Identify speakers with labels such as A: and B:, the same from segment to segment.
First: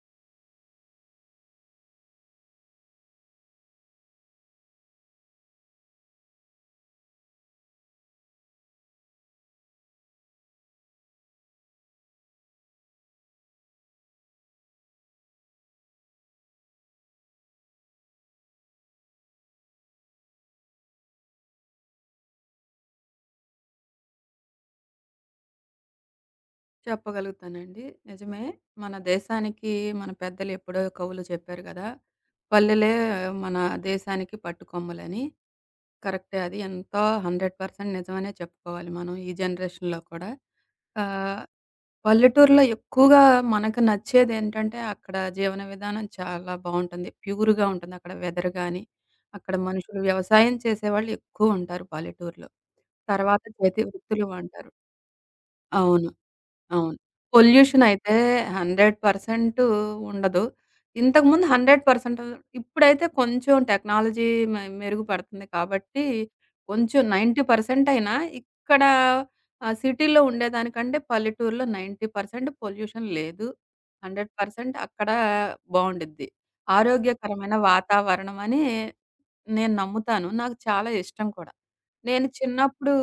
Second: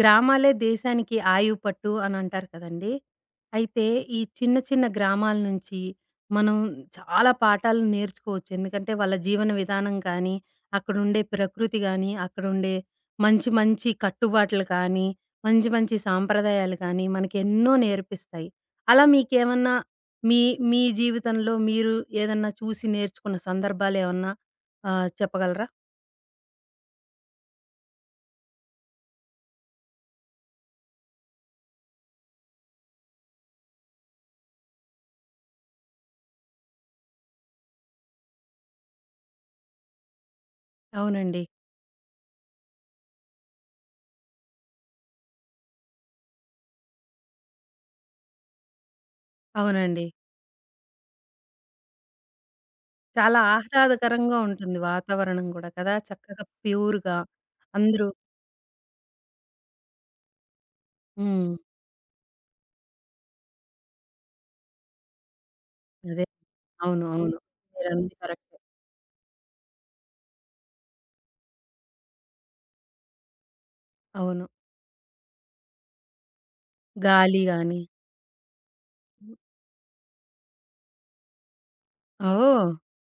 A: గ్రామాలే దేశానికి ఆయువు పట్టు అని అంటారు కదండీ! అయితే ఈ చిన్న, చిన్న గ్రామాల నుంచి మనం చాలా పాఠాలు నేర్చుకోవచ్చు. ఎందుకంటే వాళ్ళ జీవన విధానం కానీ, అక్కడుండే ప్రకృతి గానీ, అక్కడుండే మంచి, మంచి కట్టుబాట్లు కానీ, మంచి, మంచి సాంప్రదాయాలు కానీ మనకెన్నో నేర్పిస్తాయి. అలా మీకేమన్నా మీ, మీ జీవితంలో మీరు ఏదన్నా చూసి నేర్చుకున్న సందర్భాలేమన్నా చెప్పగలరా?
B: చెప్పగలుగుతానండి. నిజమే. మన దేశానికి మన పెద్దలు ఎప్పుడో కవులు చెప్పారు గదా! పల్లెలే మన దేశానికి పట్టుకొమ్మలని. కరెక్టే అది. ఎంతో 100% నిజమనే చెప్పుకోవాలి మనం ఈ జనరేషన్‌లో కూడా.
A: అవునండి.
B: ఆహ్, పల్లెటూరులో ఎక్కువగా మనకు నచ్చేదేంటంటే అక్కడ జీవన విధానం చాలా బావుంటుంది. ప్యూర్‌గా ఉంటుంది. అక్కడ వెదర్ గాని, అక్కడ మనుషులు
A: అవునండి.
B: వ్యవసాయం చేసేవాళ్ళు ఎక్కువుంటారు పల్లెటూరులో.
A: చాలా
B: తర్వాత చేతి వృత్తులు
A: ఆహ్లాదకరంగా
B: అంటారు.
A: ఉంటుంది వాతావరణం గూడా కదా!
B: అవును.
A: చక్కగా
B: అవును.
A: ప్యూర్‌గా
B: పొల్యూషన్
A: అందరూ.
B: అయితే 100% ఉండదు. ఇంతకుముందు
A: హ్మ్.
B: 100% ఇప్పుడైతే కొంచెం టెక్నాలజీ మెరుగుపడుతుంది కాబట్టి,
A: అదే.
B: కొంచెం
A: అవును. అవును.
B: 90% అయినా
A: మీరన్నది కరెక్టే.
B: ఇక్కడ సిటీలో ఉండేదానికంటే పల్లెటూరులో 90% పొల్యూషన్ లేదు.
A: అవును.
B: 100% అక్కడ బావుండిద్ది.
A: గాలి
B: ఆరోగ్యకరమైన
A: గాని.
B: వాతావరణం అని నేను నమ్ముతాను. నాకు చాలా ఇష్టం కూడా. నేను
A: ఓహ్!
B: చిన్నప్పుడు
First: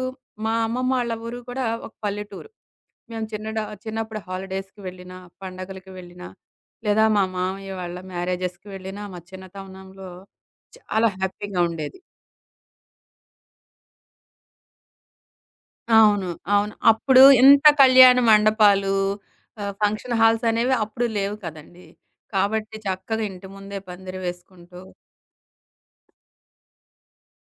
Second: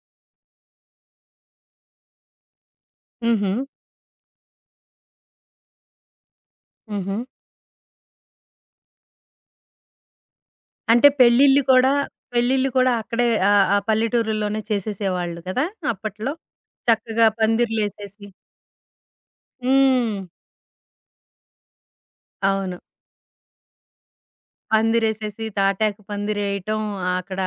B: మా అమ్మమ్మ వాళ్ళ ఊరు కూడా ఒక పల్లెటూరు. మేము
A: హుహు.
B: చిన్నప్పుడు హాలిడేస్‌కి వెళ్ళినా, పండగలకి వెళ్ళినా, లేదా
A: హుహు.
B: మా మామయ్య వాళ్ళ మ్యారేజెస్‌కి వెళ్ళినా, మా చిన్నతనంలో
A: అంటే
B: చాలా హ్యాపీగా
A: పెళ్ళిళ్ళు కూడా
B: ఉండేది.
A: పెళ్ళిళ్ళు కూడా అక్కడే ఆ పల్లెటూరుల్లోనే చేసేసేవాళ్ళు కదా!
B: అవును.
A: అప్పట్లో.
B: అవును. అప్పుడు
A: చక్కగా
B: ఇంత కళ్యాణ
A: పందిర్లేసేసి.
B: మండపాలు,
A: హ్మ్.
B: ఫంక్షన్ హాల్స్ అనేవి అప్పుడు లేవు కదండీ! కాబట్టి
A: అవును.
B: చక్కగా ఇంటి ముందే పందిరి వేసుకుంటూ
A: పందిరేసేసి తాటాకు పందిరేయటం. అక్కడ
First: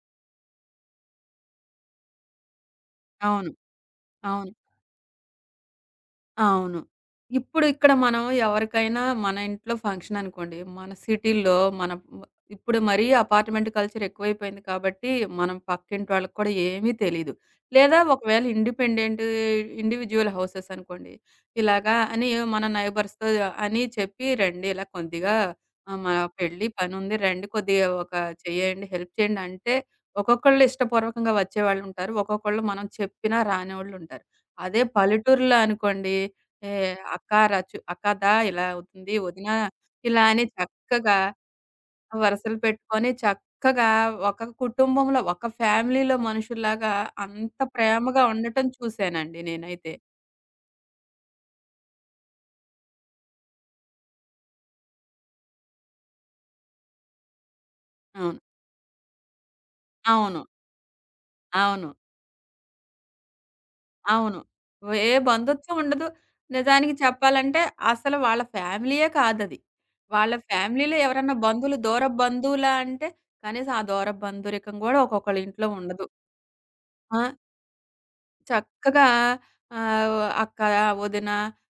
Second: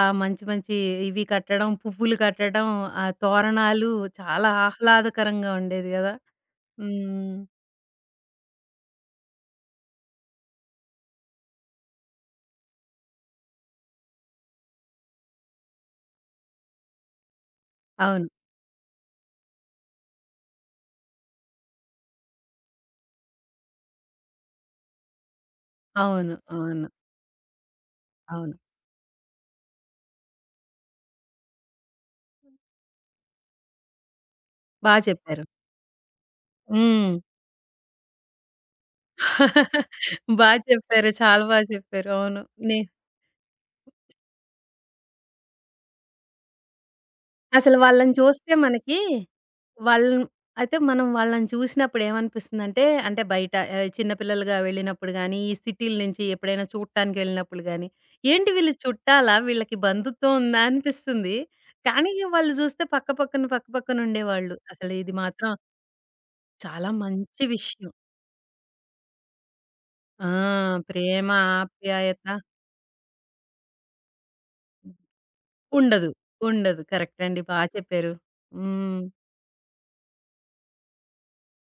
A: మంచి మంచి ఇవి కట్టడం, పువ్వులు కట్టడం, ఆ
B: అవును.
A: తోరణాలు చాలా
B: అవును.
A: ఆహ్లాదకరంగా ఉండేది గదా!
B: అవును.
A: హ్మ్.
B: ఇప్పుడు ఇక్కడ మనం ఎవరికైనా మన ఇంట్లో ఫంక్షన్ అనుకోండి, మన సిటీల్లో మనం ఇప్పుడు మరీ అపార్ట్‌మెంట్ కల్చర్ ఎక్కువైపోయింది కాబట్టి, మనం పక్కింటోళ్ళకి కూడా ఏమీ తెలీదు. లేదా
A: అవును.
B: ఒకవేళ ఇండిపెండెంట్ ఇండివిడ్యువల్ హౌసెస్ అనుకోండి. ఇలాగా అని మన నైబర్స్‌తో అని చెప్పి, "రండి ఇలా కొద్దిగా మా
A: అవును.
B: పెళ్లి
A: అవును.
B: పనుంది రండి కొద్దిగా ఒక
A: అవును.
B: చేయండి, హెల్ప్ చేయండి" అంటే ఒక్కొక్కళ్ళు ఇష్టపూర్వకంగా వచ్చేవాళ్ళుంటారు. ఒక్కొక్కళ్ళు మనం చెప్పినా రానివోళ్ళుంటారు. అదే
A: బా చెప్పారు.
B: పల్లెటూరులో అనుకోండి, ఏ
A: హ్మ్.
B: అక్కదా ఇలా అవుతుంది,
A: బా
B: వదిన ఇలా అని
A: చెప్పారు.
B: చక్కగా
A: చాలా బా చెప్పారు. అవును.
B: వరసలు
A: నే
B: పెట్టుకొని చక్కగా ఒక కుటుంబంలో, ఒక ఫ్యామిలీలో మనుషుల్లాగా అంత
A: అసలు వాళ్ళని
B: ప్రేమగా
A: చూస్తే
B: ఉండటం
A: మనకి
B: చూసానండి నేనైతే.
A: వాళ్ళని, అయితే మనం వాళ్ళని చూసినప్పుడు ఏమనిపిస్తుందంటే, అంటే అంటే బయట చిన్న పిల్లలుగా వెళ్ళినప్పుడు గానీ, ఈ సిటీల నుంచి ఎప్పుడైనా చూడటానికెళ్ళినప్పుడు గానీ,
B: అవును.
A: ఏంటి వీళ్ళు చుట్టాలా? వీళ్ళకి బంధుత్వం
B: అవును.
A: ఉందా? అనిపిస్తుంది.
B: అవును.
A: కానీ వాళ్ళు చూస్తే పక్క పక్కన, పక్క పక్కన
B: అవును.
A: ఉండేవాళ్ళు. అసలు
B: ఏ
A: ఇది మాత్రం
B: బంధుత్వం ఉండదు.
A: చాలా
B: నిజానికి
A: మంచి
B: చెప్పాలంటే
A: విషయం.
B: అసలు వాళ్ళ ఫ్యామిలీయే కాదది.
A: ఆ!
B: వాళ్ళ ఫ్యామిలీలో
A: ప్రేమ,
B: ఎవరన్నా బంధువులు దూరపు
A: ఆప్యాయత
B: బంధువులా అంటే కనీసం ఆ దూరపు బంధురికం గూడా ఒక్కొక్కళ్ళ ఇంట్లో ఉండదు.
A: ఉండదు. ఉండదు. కరెక్ట్
B: ఆ!
A: అండి. బా చెప్పారు. హ్మ్.
B: చక్కగా అక్క, వదిన,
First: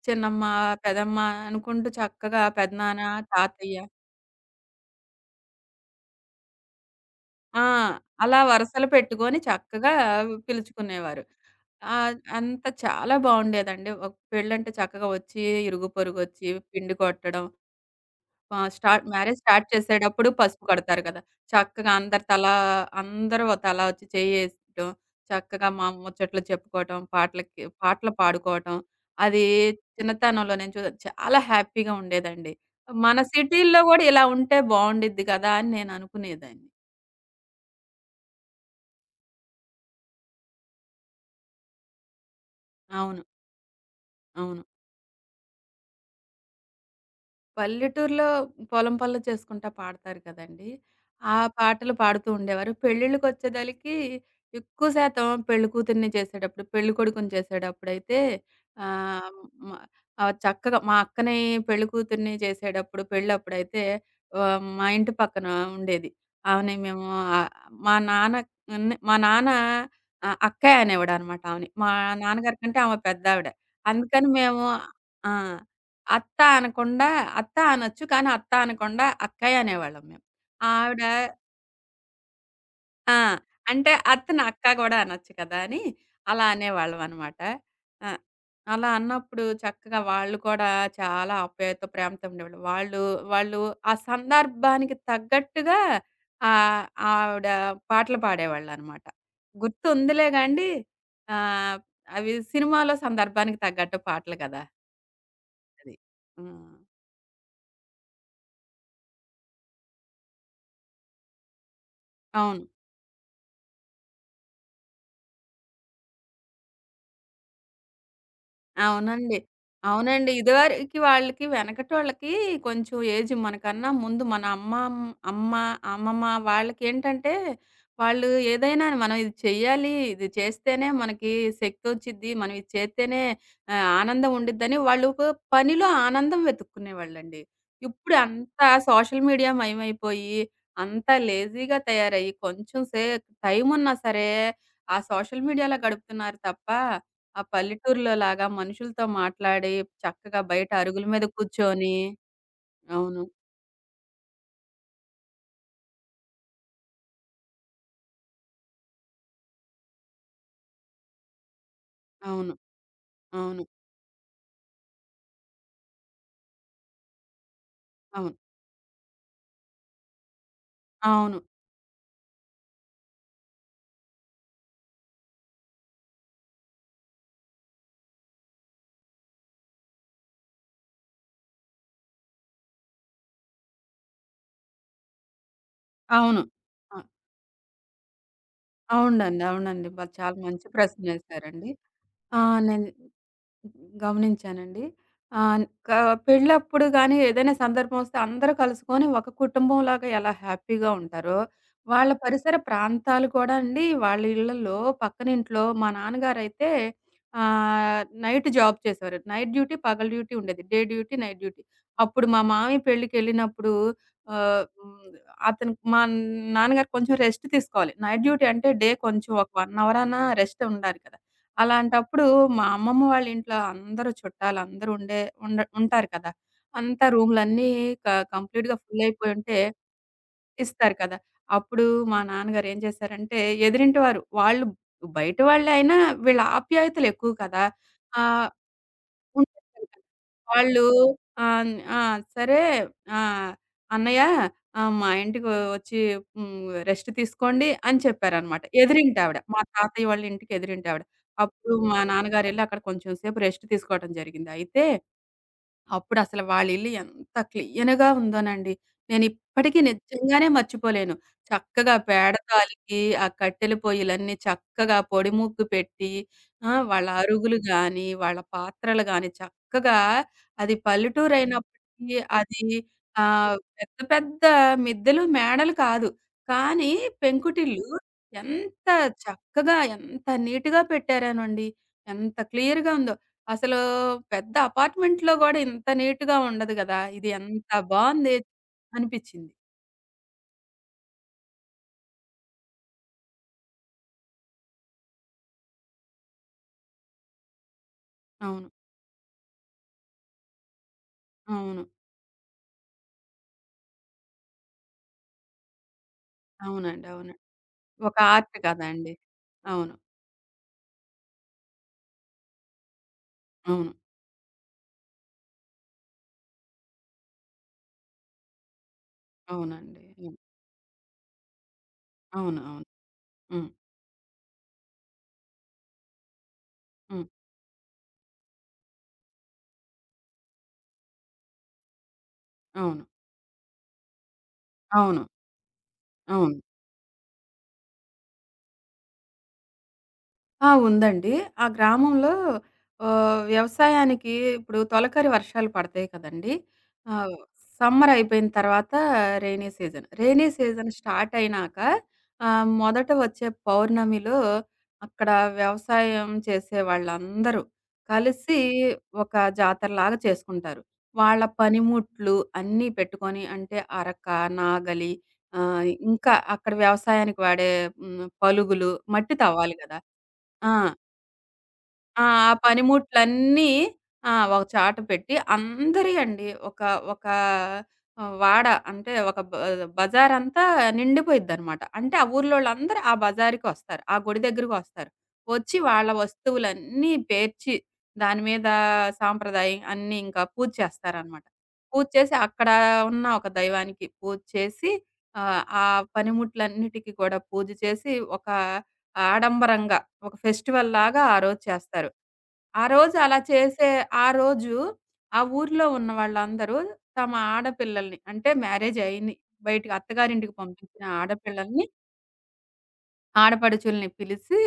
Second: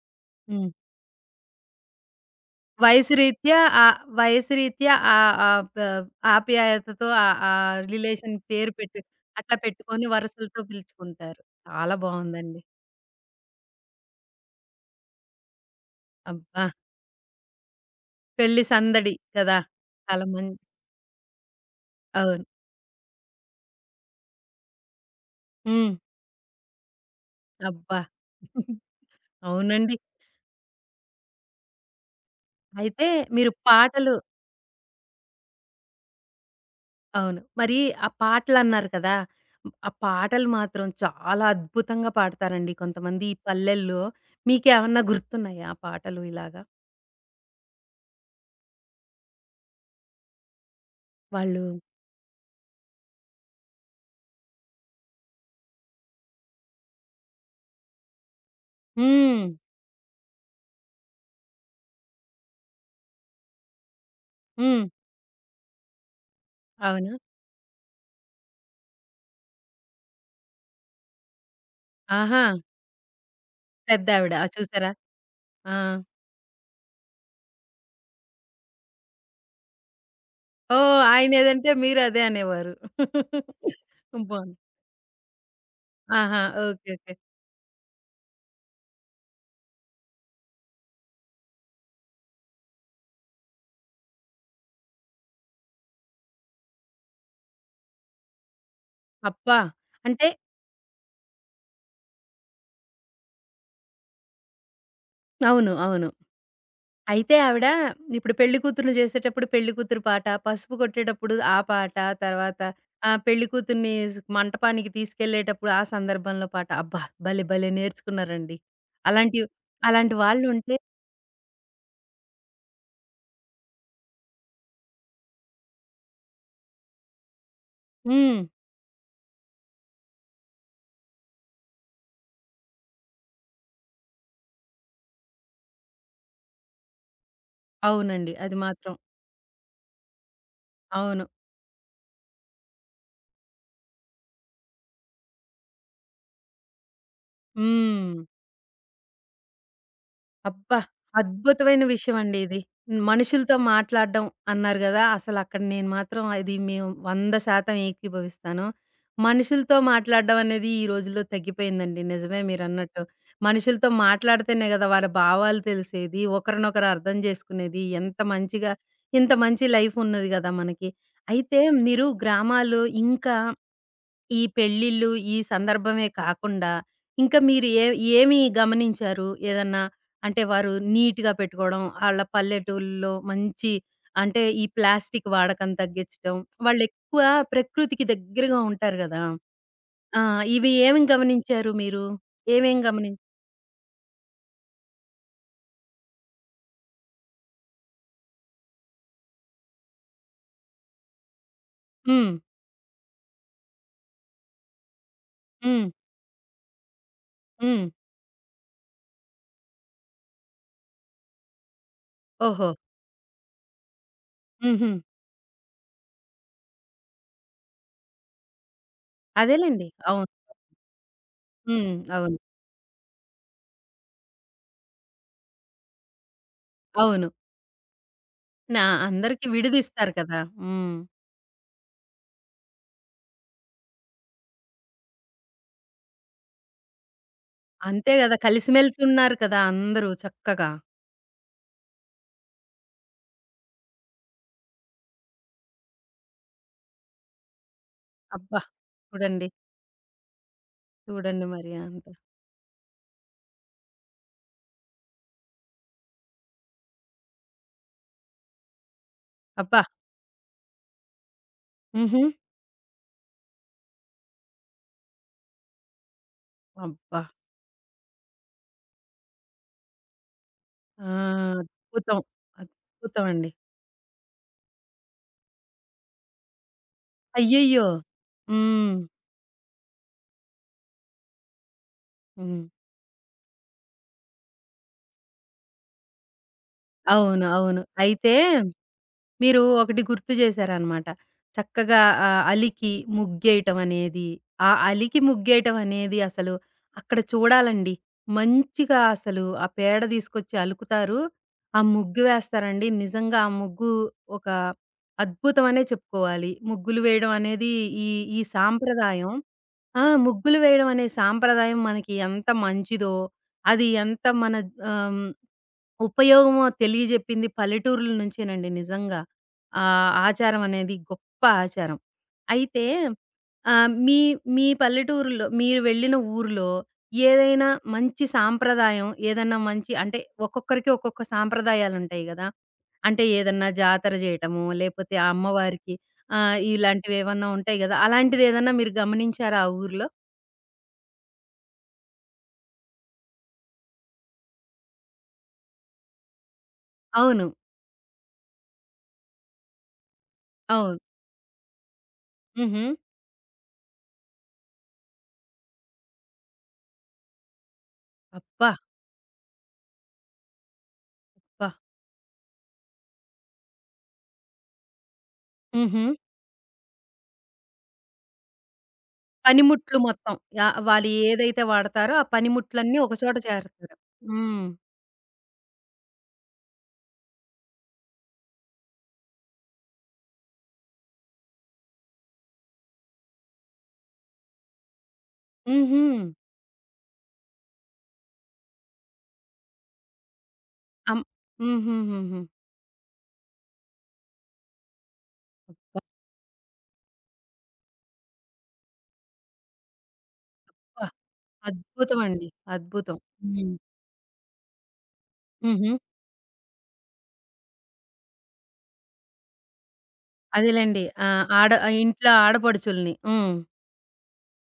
B: చిన్నమ్మ,
A: హ్మ్.
B: పెదమ్మ అనుకుంటూ చక్కగా పెదనాన్న,
A: వయసు రీత్యా
B: తాతయ్య
A: ఆహ్, వయసు రీత్యా ఆహ్, ఆహ్, ప ఆప్యాయతతో ఆహ్,
B: ఆ!
A: ఆహ్, రిలేషన్
B: అలా
A: పేరు
B: వరుసలు
A: పెట్టి
B: పెట్టుకొని
A: అట్లా
B: చక్కగా
A: పెట్టుకొని వరసలతో
B: పిలుచుకునేవారు.
A: పిలుచుకుంటారు. చాలా బావుందండి.
B: అంతా చాలా బావుండేదండి. ఒక పెళ్ళంటే చక్కగా వచ్చి ఇరుగు పొరుగొచ్చి
A: అబ్బా!
B: పిండి కొట్టడం, ఆ!
A: పెళ్లి సందడి
B: మ్యారేజ్
A: కదా!
B: స్టార్ట్
A: చాలా
B: చేసేటప్పుడు
A: మం
B: పసుపు కడతారు కదా! చక్కగా అందరు
A: అవును.
B: తలా అందరూ తలా వచ్చి చెయ్యేయడం, చక్కగా మా
A: హ్మ్.
B: ముచ్చట్లు చెప్పుకోవటం, పాటలకి
A: అబ్బా!
B: పాటలు పాడుకోవటం, అది
A: అవునండి.
B: చిన్నతనంలో నేను చాలా హ్యాపీగా ఉండేదండి.
A: అయితే
B: మన
A: మీరు
B: సిటీల్లో గూడా
A: పాటలు
B: ఇలా ఉంటే బావుండిద్ది కదా! అని నేను అనుకునేదాన్ని.
A: అవును. మరి ఆ పాటలన్నారు కదా! ఆ పాటలు మాత్రం చాలా అద్భుతంగా పాడతారండి
B: అవును.
A: కొంతమంది ఈ పల్లెల్లో.
B: అవును.
A: మీకేమన్నా గుర్తున్నాయా ఆ పాటలు ఇలాగా?
B: పల్లెటూరులో పొలం పనులు చేసుకుంటా పాడతారు కదండీ! ఆ
A: వాళ్ళు
B: పాటలు పాడుతూ ఉండేవారు. పెళ్ళిళ్ళకొచ్చేదలికి ఎక్కువ శాతం పెళ్ళికూతురిని చేసేటప్పుడు, పెళ్ళికొడుకుని చేసేటప్పుడైతే ఆహ్,
A: హ్మ్.
B: మ చక్కగా మా అక్కని పెళ్ళికూతురిని చేసేటప్పుడు పెళ్ళప్పుడైతే
A: హ్మ్.
B: మా ఇంటి పక్కన ఉండేది. ఆమెని మేము
A: అవునా?
B: ఆహ్, మా నాన్న మా నాన్న అక్కయ్య అనేవాడనమాట ఆమెని. మా
A: ఆహా!
B: నాన్నగారి కంటే ఆమె పెద్దావిడ. అందుకని
A: పెద్దావిడ. ఆ!
B: మేము
A: చూసారా?
B: ఆ!
A: ఆ!
B: అత్త అనకుండా అత్త అనొచ్చు. కానీ అత్త అనకుండా అక్కయ్య అనేవాళ్ళం మేము.
A: ఓహ్!
B: ఆవిడ
A: ఆయనేదంటే మీరు అదే అనేవారు.
B: ఆ! అంటే అత్తని
A: బావుంది.
B: అక్క గూడా అనొచ్చు కదా! అని
A: ఆహా!
B: అలా
A: ఓకే.
B: అనేవాళ్ళం
A: ఓకే.
B: అనమాట. ఆ! అలా అన్నప్పుడు చక్కగా వాళ్ళు కూడా చాలా ఆప్యాయత, ప్రేమతో ఉండేవాళ్ళు. వాళ్ళు ఆ సందర్భానికి తగ్గట్టుగా ఆహ్, ఆవిడ పాటలు పాడేవాళ్ళనమాట.
A: అబ్బా!
B: గుర్తుందిలే
A: అంటే
B: గాండి ఆహ్, అవి సినిమాలో సందర్భానికి తగ్గట్టు పాటలు కదా!
A: అవును.
B: అది.
A: అవును.
B: హ్మ్.
A: అయితే ఆవిడ ఇప్పుడు పెళ్లి కూతురుని చేసేటప్పుడు పెళ్లి కూతురు పాట, పసుపు కొట్టేటప్పుడు ఆ పాట, తర్వాత
B: అవును.
A: పెళ్లి కూతుర్ని మంటపానికి తీసుకెళ్ళేటప్పుడు ఆ సందర్భంలో పాట. అబ్బా! భలే భలే నేర్చుకున్నారండి.
B: అవునండి.
A: అలాంటివి అలాంటి
B: అవునండి.
A: వాళ్ళుంటే.
B: ఇదివరకి వాళ్ళకి వెనకటోళ్ళకి కొంచెం ఏజ్ మనకన్నా ముందు మన అమ్మ, అమ్మమ్మ వాళ్ళకేంటంటే, వాళ్ళు
A: హ్మ్.
B: ఏదైనా మనం ఇది చెయ్యాలి, ఇది చేస్తేనే మనకి శక్తొచ్చిద్ది, మనం ఇది చేత్తేనే ఆనందం ఉండిద్దని వాళ్ళు ఒక పనిలో ఆనందం వెతుక్కునేవాళ్ళండి. ఇప్పుడు
A: అవునండి. అది
B: అంతా
A: మాత్రం.
B: సోషల్ మీడియా మయమైపోయి, అంతా
A: అవును.
B: లేజీగా తయారయ్యి, కొంచెం సే టైమున్నా సరే, ఆ సోషల్ మీడియాలో గడుపుతున్నారు తప్ప ఆ
A: హ్మ్.
B: పల్లెటూరులో లాగా మనుషులతో మాట్లాడి, చక్కగా బయట
A: అబ్బా!
B: అరుగుల మీద
A: అద్భుతమైన
B: కూర్చొని
A: విషయమండి ఇది.
B: అవును.
A: మనుషులతో మాట్లాడడం అన్నారు గదా! అసలు అక్కడ నేను మాత్రం అది మేము 100% ఏకీభవిస్తాను. మనుషులతో మాట్లాడడం అనేది ఈ రోజుల్లో తగ్గిపోయిందండి. నిజమే
B: అవును.
A: మీరన్నట్టు.
B: అవును.
A: మనుషులతో మాట్లాడితేనే గదా! వాళ్ళ భావాలు తెలిసేది. ఒకరినొకరు అర్థం చేసుకునేది. ఎంత
B: అవును.
A: మంచిగా ఇంత మంచి లైఫ్ ఉన్నది గదా! మనకి.
B: అవును.
A: అయితే మీరు గ్రామాలు ఇంకా ఈ పెళ్ళిళ్ళు, ఈ సందర్భమే కాకుండా ఇంకా మీరు ఏమి గమనించారు? ఏదన్నా అంటే వారు నీట్‌గా పెట్టుకోవడం, ఆళ్ళ పల్లెటూల్లో మంచి అంటే ఈ ప్లాస్టిక్ వాడకం తగ్గించటం,
B: అవును. ఆ!
A: వాళ్ళెక్కువ ప్రకృతికి దగ్గరగా ఉంటారు గదా!
B: అవునండి. అవునండి. బా
A: ఆ!
B: చాలా మంచి
A: ఇవి ఏమి
B: ప్రశ్నేశారండి.
A: గమనించారు మీరు?
B: ఆ!
A: ఏమేం
B: నేను
A: గమని
B: గమనించానండి. ఆహ్, క పెళ్ళప్పుడు గానీ, ఏదైనా సందర్భమొస్తే అందరూ కలుసుకొని ఒక కుటుంబంలాగా ఎలా హ్యాపీగా ఉంటారో, వాళ్ళ
A: హ్మ్.
B: పరిసర ప్రాంతాలు కూడా అండి, వాళ్ళ ఇళ్ళల్లో పక్కనింట్లో
A: హ్మ్.
B: మా నాన్నగారైతే
A: హ్మ్.
B: నైట్ జాబ్ చేసేవారు. నైట్ డ్యూటీ, పగలు డ్యూటీ ఉండేది. Day duty, night duty. అప్పుడు మా
A: ఓహో!
B: మామయ్య పెళ్ళికెళ్ళినప్పుడు ఆహ్,
A: హుహు.
B: హ్మ్, అతను మా నాన్నగారు కొంచెం రెస్ట్ తీసుకోవాలి. నైట్ డ్యూటీ అంటే డే కొంచెం ఒక 1
A: అదేలెండి.
B: అవర్ అన్నా
A: అవును.
B: రెస్ట్ ఉండాలి కదా!
A: హ్మ్.
B: అలాంటప్పుడు
A: అవును.
B: మా అమ్మమ్మ వాళ్ళ ఇంట్లో అందరూ చుట్టాలందరూ ఉండే ఉండ ఉంటారు కదా! అంతా
A: అవును.
B: రూములన్నీ క కంప్లీట్‌గా
A: నా
B: ఫుల్
A: అందరికీ
B: అయిపోయుంటే
A: విడిదిస్తారు కదా!
B: ఇస్తారు
A: హ్మ్.
B: కదా! అప్పుడు మా నాన్నగారు ఏం చేశారంటే, ఎదిరింటి వారు వాళ్ళు బయట వాళ్ళే అయినా వీళ్ళ ఆప్యాయతలు ఎక్కువ కదా!
A: అంతే గదా!
B: ఆహ్,
A: కలిసిమెలిసి ఉన్నారు కదా!
B: ఉండేది కాదు.
A: అందరూ చక్కగా.
B: వాళ్ళు ఆహ్, ఆ! సరే ఆహ్, "అన్నయ్య మా ఇంటికి వచ్చి హ్మ్, రెస్ట్ తీసుకోండి" అని
A: అబ్బా!
B: చెప్పారనమాట. ఎదిరింటావిడ.
A: చూడండి.
B: మా తాతయ్య వాళ్ళ ఇంటికి ఎదిరింటావిడ.
A: చూడండి మరి
B: అప్పుడు మా
A: అంత.
B: నాన్నగారెళ్లి అక్కడ కొంచెం సేపు రెస్ట్ తీసుకోవటం జరిగింది. అయితే అప్పుడసలు వాళ్ళిల్లు ఎంత క్లీన్‌గా ఉందోనండి. నేనిప్పటికీ
A: అబ్బా!
B: నిజంగానే మర్చిపోలేను. చక్కగా
A: హుహు.
B: పేడ తాలికి, ఆ కట్టెల పొయ్యిలన్నీ చక్కగా పొడి ముగ్గు పెట్టి, ఆ! వాళ్ళ
A: అబ్బా!
B: అరుగులు గానీ, వాళ్ళ పాత్రలు గానీ చక్కగా అది
A: ఆ!
B: పల్లెటూరైనప్పటికీ
A: అద్భుతం.
B: అది
A: అద్భుతం అండి.
B: పెద్ద పెద్ద మిద్దెలు, మేడలు కాదు. కానీ
A: అయ్యయ్యో!
B: పెంకుటిల్లు ఎంత
A: హ్మ్.
B: చక్కగా, ఎంత నీట్‌గా పెట్టారోనండి. ఎంత
A: హ్మ్.
B: క్లియర్‌గా ఉందో. అసలు పెద్ద అపార్ట్‌మెంట్‌లో గూడా ఇంత నీట్‌గా ఉండదు గదా! ఇది
A: అవును.
B: ఎంత
A: అవును. అయితే
B: బావుంది అనిపిచ్చింది.
A: మీరు ఒకటి గుర్తు చేశారనమాట. చక్కగా అలికి ముగ్గేయటం అనేది, ఆ అలికి ముగ్గేయటం అనేది అసలు అక్కడ చూడాలండి.
B: అవును.
A: మంచిగా అసలు ఆ పేడ తీసుకొచ్చి అలుకుతారు. ఆ
B: అవును.
A: ముగ్గు వేస్తారండి. నిజంగా ఆ ముగ్గు ఒక అద్భుతం అనే చెప్పుకోవాలి. ముగ్గులు
B: అవునండి.
A: వేయడం
B: అవును.
A: అనేది ఈ
B: ఒక
A: ఈ
B: ఆర్ట్ కదండీ.
A: సాంప్రదాయం.
B: అవును.
A: ఆ! ముగ్గులు వేయడం అనే సాంప్రదాయం మనకి ఎంత మంచిదో, అది
B: అవును.
A: ఎంత మన ఆహ్, హ్మ్ ఉపయోగము తెలియజెప్పింది పల్లెటూరుల నుంచేనండి నిజంగా. ఆ
B: అవునండి. హ్మ్.
A: ఆచారం అనేది గొప్ప ఆచారం.
B: అవును.
A: అయితే
B: అవును. హ్మ్.
A: మీ మీ పల్లెటూరులో మీరు వెళ్ళిన ఊర్లో
B: హ్మ్.
A: ఏదైనా మంచి సాంప్రదాయం, ఏదన్నా మంచి అంటే ఒక్కొక్కరికి ఒక్కొక్క సాంప్రదాయాలుంటాయి గదా!
B: అవును.
A: అంటే ఏదన్నా జాతర జేయటమో, లేపోతే
B: అవును.
A: ఆ అమ్మవారికి
B: అవును.
A: ఇలాంటివేవన్నా ఉంటాయి గదా! అలాంటిదేదన్నా మీరు గమనించారా ఆ ఊర్లో?
B: ఆ! ఉందండి. ఆ గ్రామంలో వ్యవసాయానికి ఇప్పుడు తొలకరి వర్షాలు పడతాయి కదండీ! ఆహ్,
A: అవును.
B: సమ్మర్ అయిపోయిన తర్వాత రెయినీ సీజన్. రెయినీ సీజన్
A: అవును.
B: స్టార్ట్ అయినాక
A: హుహు.
B: మొదట వచ్చే పౌర్ణమిలో అక్కడ వ్యవసాయం చేసే వాళ్ళందరూ కలిసి
A: అబ్బా!
B: ఒక జాతరలాగా చేసుకుంటారు. వాళ్ళ
A: అబ్బా!
B: పనిముట్లు అన్నీ పెట్టుకొని అంటే అరక, నాగలి ఆ!
A: హుహు.
B: ఇంకా అక్కడ వ్యవసాయానికి వాడే హ్మ్. పలుగులు, మట్టి తవ్వాలి
A: పనిముట్లు
B: గదా!
A: మొత్తం. యాహ్!
B: ఆ!
A: వాళ్ళు ఏదైతే వాడతారో ఆ
B: ఆ! ఆ
A: పనిముట్లన్నీ ఒక చోట
B: పనిముట్లన్నీ
A: చేరుతారు.
B: ఆ! ఒక
A: హ్మ్.
B: చాట పెట్టి అందరియండి. ఒక ఒక వాడ అంటే ఒక బ బజారంతా నిండిపోయిద్దనమాట. అంటే ఆ ఊర్లోళ్ళందరూ ఆ బజారుకొస్తారు. ఆ గుడి దగ్గరకొస్తారు. వచ్చి
A: హుహు.
B: వాళ్ళ వస్తువులన్నీ పేర్చి దాని మీద సాంప్రదాయం అన్నీ ఇంకా పూజ
A: అం
B: చేస్తారనమాట. పూజ చేసి
A: హుహుహుహు.
B: అక్కడ ఉన్న ఒక దైవానికి పూజ చేసి ఆ పనిముట్లన్నిటికి కూడా పూజ చేసి ఒక ఆడంబరంగా ఒక
A: అబ్బా!
B: ఫెస్టివల్‌లాగా ఆ రోజు చేస్తారు.
A: అద్భుతమండి.
B: ఆ రోజు
A: అద్భుతం.
B: అలా
A: హ్మ్.
B: చేసే ఆ రోజు ఆ ఊర్లో
A: హుహు.
B: ఉన్న వాళ్ళందరూ తమ ఆడపిల్లల్ని అంటే మ్యారేజ్ అయ్యిని బయటికి అత్తగారింటికి
A: అదేలెండి.
B: పంపించిన ఆడపిల్లల్ని
A: ఆ ఇంట్లో ఆడపడుచుల్ని. హ్మ్.
B: ఆడపడుచుల్ని పిలిసి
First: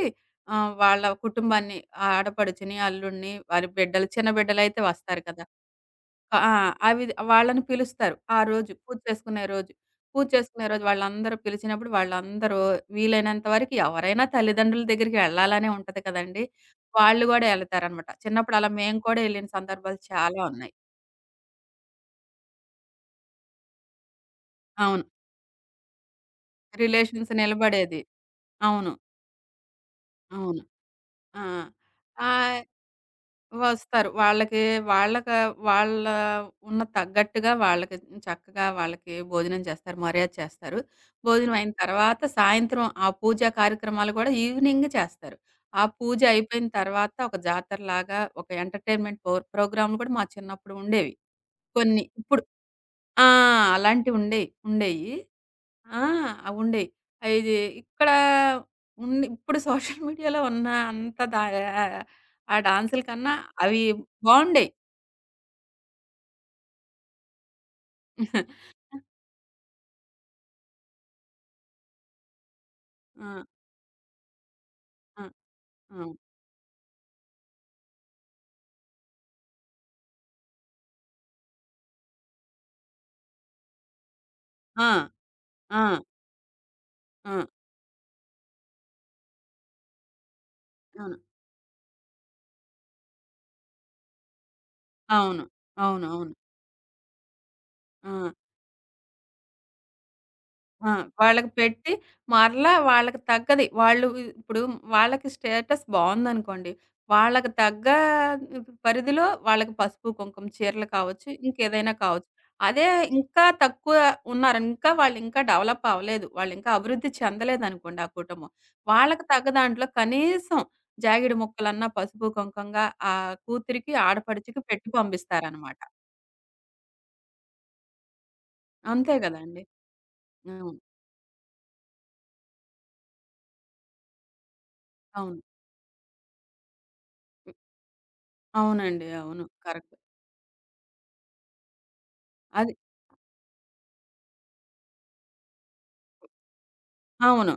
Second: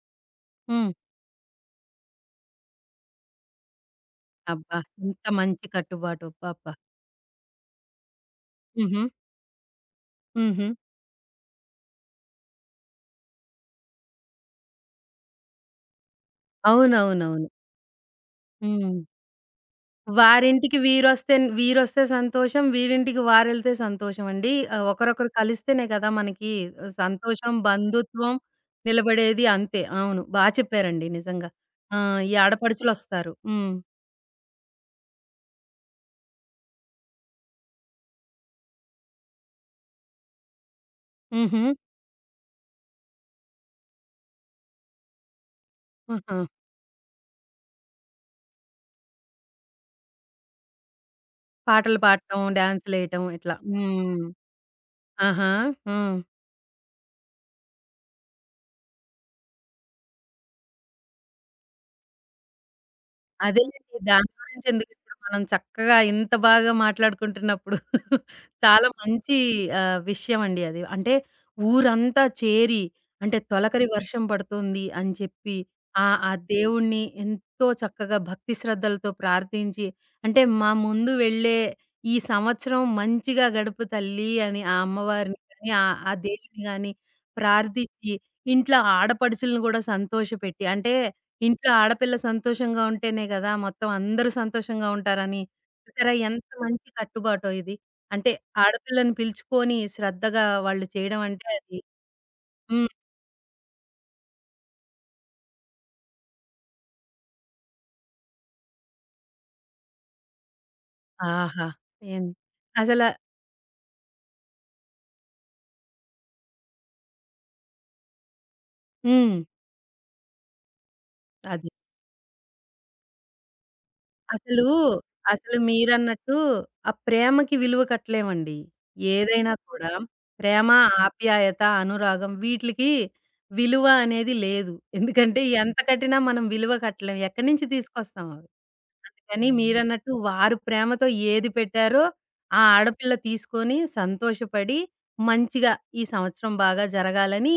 A: హ్మ్.
B: వాళ్ళ కుటుంబాన్ని ఆ ఆడపడుచుని, అల్లుడిని, వారి బిడ్డలు చిన్న
A: అబ్బా!
B: బిడ్డలైతే వస్తారు
A: ఎంత
B: కదా!
A: మంచి కట్టుబాటు.
B: ఆ!
A: అబ్బబ్బా!
B: అవి వాళ్ళని పిలుస్తారు. ఆ రోజు పూజ
A: హుహు.
B: చేసుకునే రోజు. పూజ
A: హుహు.
B: చేసుకునే రోజు వాళ్ళందరూ పిలిచినప్పుడు వాళ్ళందరూ వీలైనంత వరకు ఎవరైనా తల్లిదండ్రుల దగ్గరికి వెళ్ళాలనే ఉంటది కదండీ! వాళ్ళు
A: అవునవునవును.
B: గూడా ఎళ్తారనమాట. చిన్నప్పుడు అలా
A: హ్మ్.
B: మేము కూడా ఎళ్ళిన సందర్భాలు చాలా ఉన్నాయి.
A: వారింటికి వీరొస్తే వీరొస్తే సంతోషం. వీరింటికి వారెళ్తే సంతోషమండి.
B: అవును.
A: ఒకరొకరు కలిస్తేనే కదా! మనకి
B: రిలేషన్స్
A: సంతోషం,
B: నిలబడేది.
A: బంధుత్వం
B: అవును.
A: నిలబడేది అంతే. అవును. బా
B: అవును.
A: చెప్పారండి
B: ఆ!
A: నిజంగా. ఆ!
B: ఆ!
A: ఈ ఆడపడుచులొస్తారు. హ్మ్.
B: వస్తారు. వాళ్ళకి వాళ్ళకి వాళ్ళ ఉన్న తగ్గట్టుగా వాళ్ళకి చక్కగా వాళ్ళకి భోజనం చేస్తారు. మర్యాద చేస్తారు. భోజనం
A: హుహు.
B: అయిన తర్వాత సాయంత్రం ఆ పూజా కార్యక్రమాలు గూడా ఈవినింగ్ చేస్తారు. ఆ పూజ
A: ఆహా!
B: అయిపోయిన తర్వాత ఒక జాతరలాగా ఒక ఎంటర్‌టైన్‌మెంట్ ప్రోగ్రామ్‌లు కూడా మా చిన్నప్పుడు ఉండేవి.
A: పాటలు
B: కొన్ని
A: పాడటం,
B: ఇప్పుడు
A: డాన్సులేయటం
B: ఆ!
A: ఇట్లా.
B: అలాంటివి
A: హ్మ్.
B: ఉండేయి. ఉండేయి.
A: ఆహా!
B: ఆ!
A: హ్మ్.
B: అవి ఉండేయి. ఇది ఇక్కడ ఉండి ఇప్పుడు సోషల్ మీడియాలో ఉన్న అంత దా ఆహ్, ఆ డాన్సుల కన్నా అవి
A: అదేలెండి. దాని
B: బావుండేయి.
A: గురించెందుకిప్పుడు మనం చక్కగా ఇంత బాగా మాట్లాడుకుంటున్నప్పుడు. చాలా మంచి విషయమండి అది. అంటే ఊరంతా చేరి
B: ఆ!
A: అంటే తొలకరి వర్షం పడుతుంది అని
B: ఆ!
A: చెప్పి
B: అవును.
A: ఆ దేవుడిని ఎంతో చక్కగా భక్తి శ్రద్ధలతో ప్రార్థించి అంటే మా ముందు వెళ్ళే ఈ సంవత్సరం మంచిగా గడుపు తల్లి అని ఆ
B: ఆ!
A: అమ్మవారిని గాని, ఆ
B: ఆ!
A: ఆ దేవుడిని గాని
B: ఆ!
A: ప్రార్థించి ఇంట్లో ఆడపడుచులను గూడా సంతోషపెట్టి అంటే
B: అవును.
A: ఇంట్లో ఆడపిల్ల సంతోషంగా ఉంటేనే గదా! మొత్తం అందరూ సంతోషంగా ఉంటారని.
B: అవును.
A: చూసారా
B: అవునవును.
A: ఎంత మంచి కట్టుబాటో ఇది.
B: ఆ!
A: అంటే ఆడపిల్లని పిలుచుకొని శ్రద్ధగా వాళ్ళు
B: ఆ!
A: చేయడం అంటే
B: వాళ్ళకి
A: అది.
B: పెట్టి మరలా
A: హ్మ్.
B: వాళ్ళకి తగ్గది. వాళ్ళు ఇప్పుడు వాళ్ళకి స్టేటస్ బావుందనుకోండి. వాళ్ళకి తగ్గ పరిధిలో వాళ్ళకి పసుపు, కుంకుమ చీరలు కావచ్చు,
A: ఆహా!
B: ఇంకేదైనా
A: ఏం
B: కావచ్చు. అదే
A: అసల
B: ఇంకా తక్కువ ఉన్నారు. వాళ్ళు ఇంకా డెవలప్ అవ్వలేదు. వాళ్ళు ఇంకా అభివృద్ధి చెందలేదనుకోండి ఆ కుటుంబం. వాళ్ళకి
A: హ్మ్.
B: తగ్గ దాంట్లో కనీసం జాగిడి
A: అది.
B: ముక్కలన్నా పసుపు, కుంకంగా ఆ కూతురికి, ఆడపడుచుకి
A: అసలు,
B: పెట్టి
A: అసలు
B: పంపిస్తారనమాట.
A: మీరన్నట్టు ఆ ప్రేమకి విలువ కట్టలేమండి.
B: అంతే
A: ఏదైనా
B: గదండీ!
A: కూడా ప్రేమ,
B: అవును.
A: ఆప్యాయత, అనురాగం వీట్లికి విలువ అనేది లేదు. ఎందుకంటే
B: అవును.
A: ఎంత కట్టినా మనం విలువ కట్టలేం. ఎక్కడి నుంచి తీసుకొస్తాం అవి?
B: అవునండి. అవును.
A: అందుకని
B: కరెక్ట్.
A: మీరన్నట్టు వారు ప్రేమతో ఏది పెట్టారో ఆ
B: అది
A: ఆడపిల్ల తీసుకొని సంతోషపడి మంచిగా ఈ సంవత్సరం బాగా
B: అవును.
A: జరగాలని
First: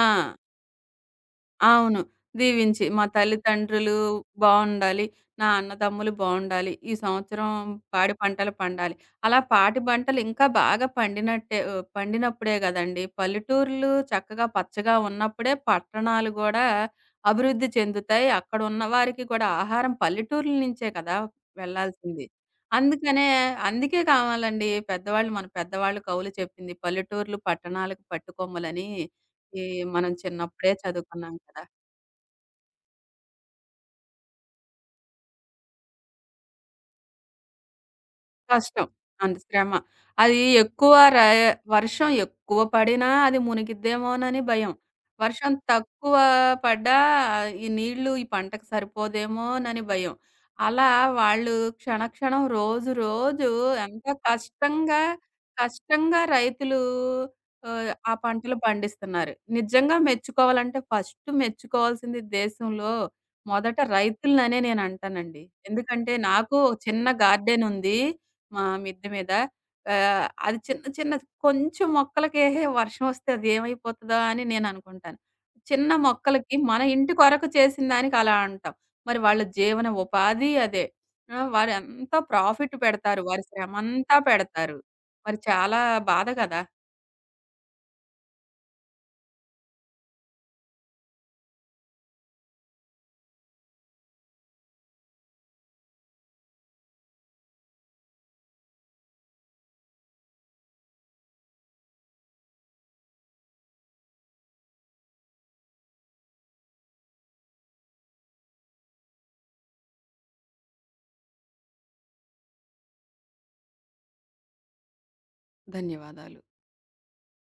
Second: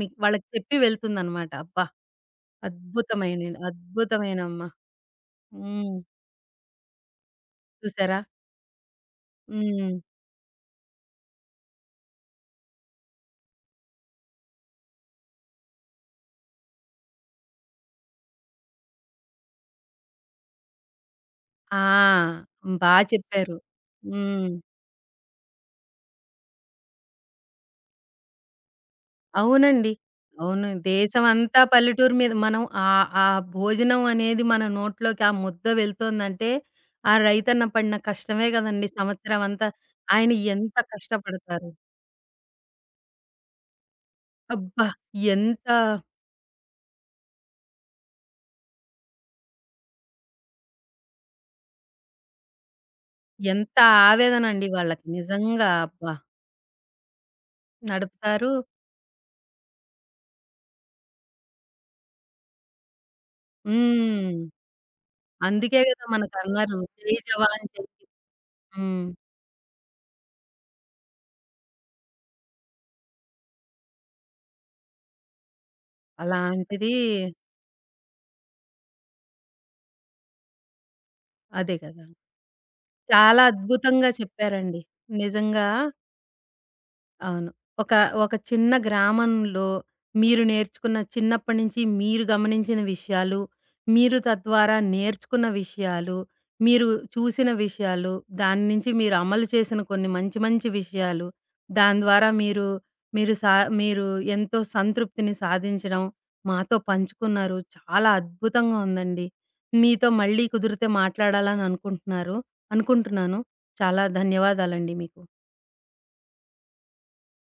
B: ఆ!
A: వాళ్ళకి చెప్పి వెళ్తుందనమాట. అబ్బా!
B: అవును. దీవించి మా
A: అద్భుతమైన
B: తల్లిదండ్రులు
A: అద్భుతమైన అమ్మ.
B: బావుండాలి. నా
A: హ్మ్.
B: అన్నదమ్ములు బావుండాలి. ఈ సంవత్సరం పాడి
A: చూసారా?
B: పంటలు పండాలి. అలా పాడి
A: హ్మ్.
B: పంటలు ఇంకా బాగా పండినట్టే పండినప్పుడే గదండీ! పల్లెటూర్లు చక్కగా పచ్చగా ఉన్నప్పుడే పట్టణాలు గూడా అభివృద్ధి చెందుతాయి. అక్కడున్న వారికి కూడా ఆహారం పల్లెటూర్ల నుంచే కదా!
A: ఆ!
B: వెళ్ళాల్సింది.
A: బా
B: అందుకనే
A: చెప్పారు.
B: అందుకే
A: హ్మ్.
B: కావాలండి మన పెద్దవాళ్ళు కవులు చెప్పింది. పల్లెటూర్లు పట్టణాలకు పట్టుకొమ్మలని. ఈ
A: అవునండి.
B: మనం
A: అవును.
B: చిన్నప్పుడే చదువుకున్నాం
A: దేశమంతా
B: కదా!
A: పల్లెటూరు మీద మనం ఆ భోజనం అనేది మన నోట్లోకి ఆ ముద్ద వెళ్తోందంటే, ఆ రైతన్న పడిన కష్టమే
B: కష్టం.
A: గదండీ
B: అంత
A: సంవత్సరం అంతా.
B: శ్రమ.
A: ఆయన
B: అది
A: ఎంత
B: ఎక్కువ రా
A: కష్టపడతారు.
B: వర్షం ఎక్కువ పడినా అది మునిగిద్దేమోనని భయం.
A: అబ్బా!
B: వర్షం
A: ఎంత,
B: తక్కువ పడ్డా ఈ నీళ్ళు ఈ పంటకు సరిపోదేమోనని భయం. అలా వాళ్ళు క్షణక్షణం రోజు రోజు
A: ఎంత
B: ఎంత
A: ఆవేదనండి
B: కష్టంగా,
A: వాళ్ళకి నిజంగా. అబ్బా!
B: కష్టంగా రైతులు ఆ
A: నడుపుతారు.
B: పంటలు పండిస్తున్నారు. నిజంగా మెచ్చుకోవాలంటే ఫస్ట్ మెచ్చుకోవాల్సింది దేశంలో మొదట
A: హ్మ్.
B: రైతులననే నేనంటానండి.
A: అందుకే గదా!
B: ఎందుకంటే నాకు ఒక
A: మనకన్నారు
B: చిన్న
A: జై జవాన్ జై
B: గార్డెనుంది.
A: కిసాన్.
B: మా
A: హ్మ్.
B: మిద్దె మీద. అది చిన్న చిన్నది కొంచెం మొక్కలకే వర్షం వస్తే అదేమైపోతదో అని నేననుకుంటాను. చిన్న మొక్కలకి మన
A: అలాంటిది
B: ఇంటి కొరకు చేసిన దానికి అలా అంటాం. మరి వాళ్ళ జీవన ఉపాధి అదే. ఆ!
A: అదే గదా!
B: వారెంత ప్రాఫిట్ పెడతారు.
A: చాలా
B: వారి
A: అద్భుతంగా
B: శ్రమంతా పెడతారు.
A: చెప్పారండి.
B: మరి
A: నిజంగా.
B: చాలా బాధ కదా!
A: అవును. ఒక, ఒక చిన్న గ్రామంలో మీరు నేర్చుకున్న చిన్నప్పటి నుంచి మీరు గమనించిన విషయాలు, మీరు తద్వారా నేర్చుకున్న విషయాలు, మీరు చూసిన విషయాలు, దాని నుంచి మీరు అమలు చేసిన కొన్ని మంచి మంచి విషయాలు, దాని ద్వారా మీరు సా మీరు ఎంతో సంతృప్తిని సాధించడం మాతో పంచుకున్నారు. చాలా అద్భుతంగా ఉందండి. మీతో మళ్ళీ కుదిరితే మాట్లాడాలని అనుకుంటున్నాను. చాలా ధన్యవాదాలండి మీకు.
B: ధన్యవాదాలు.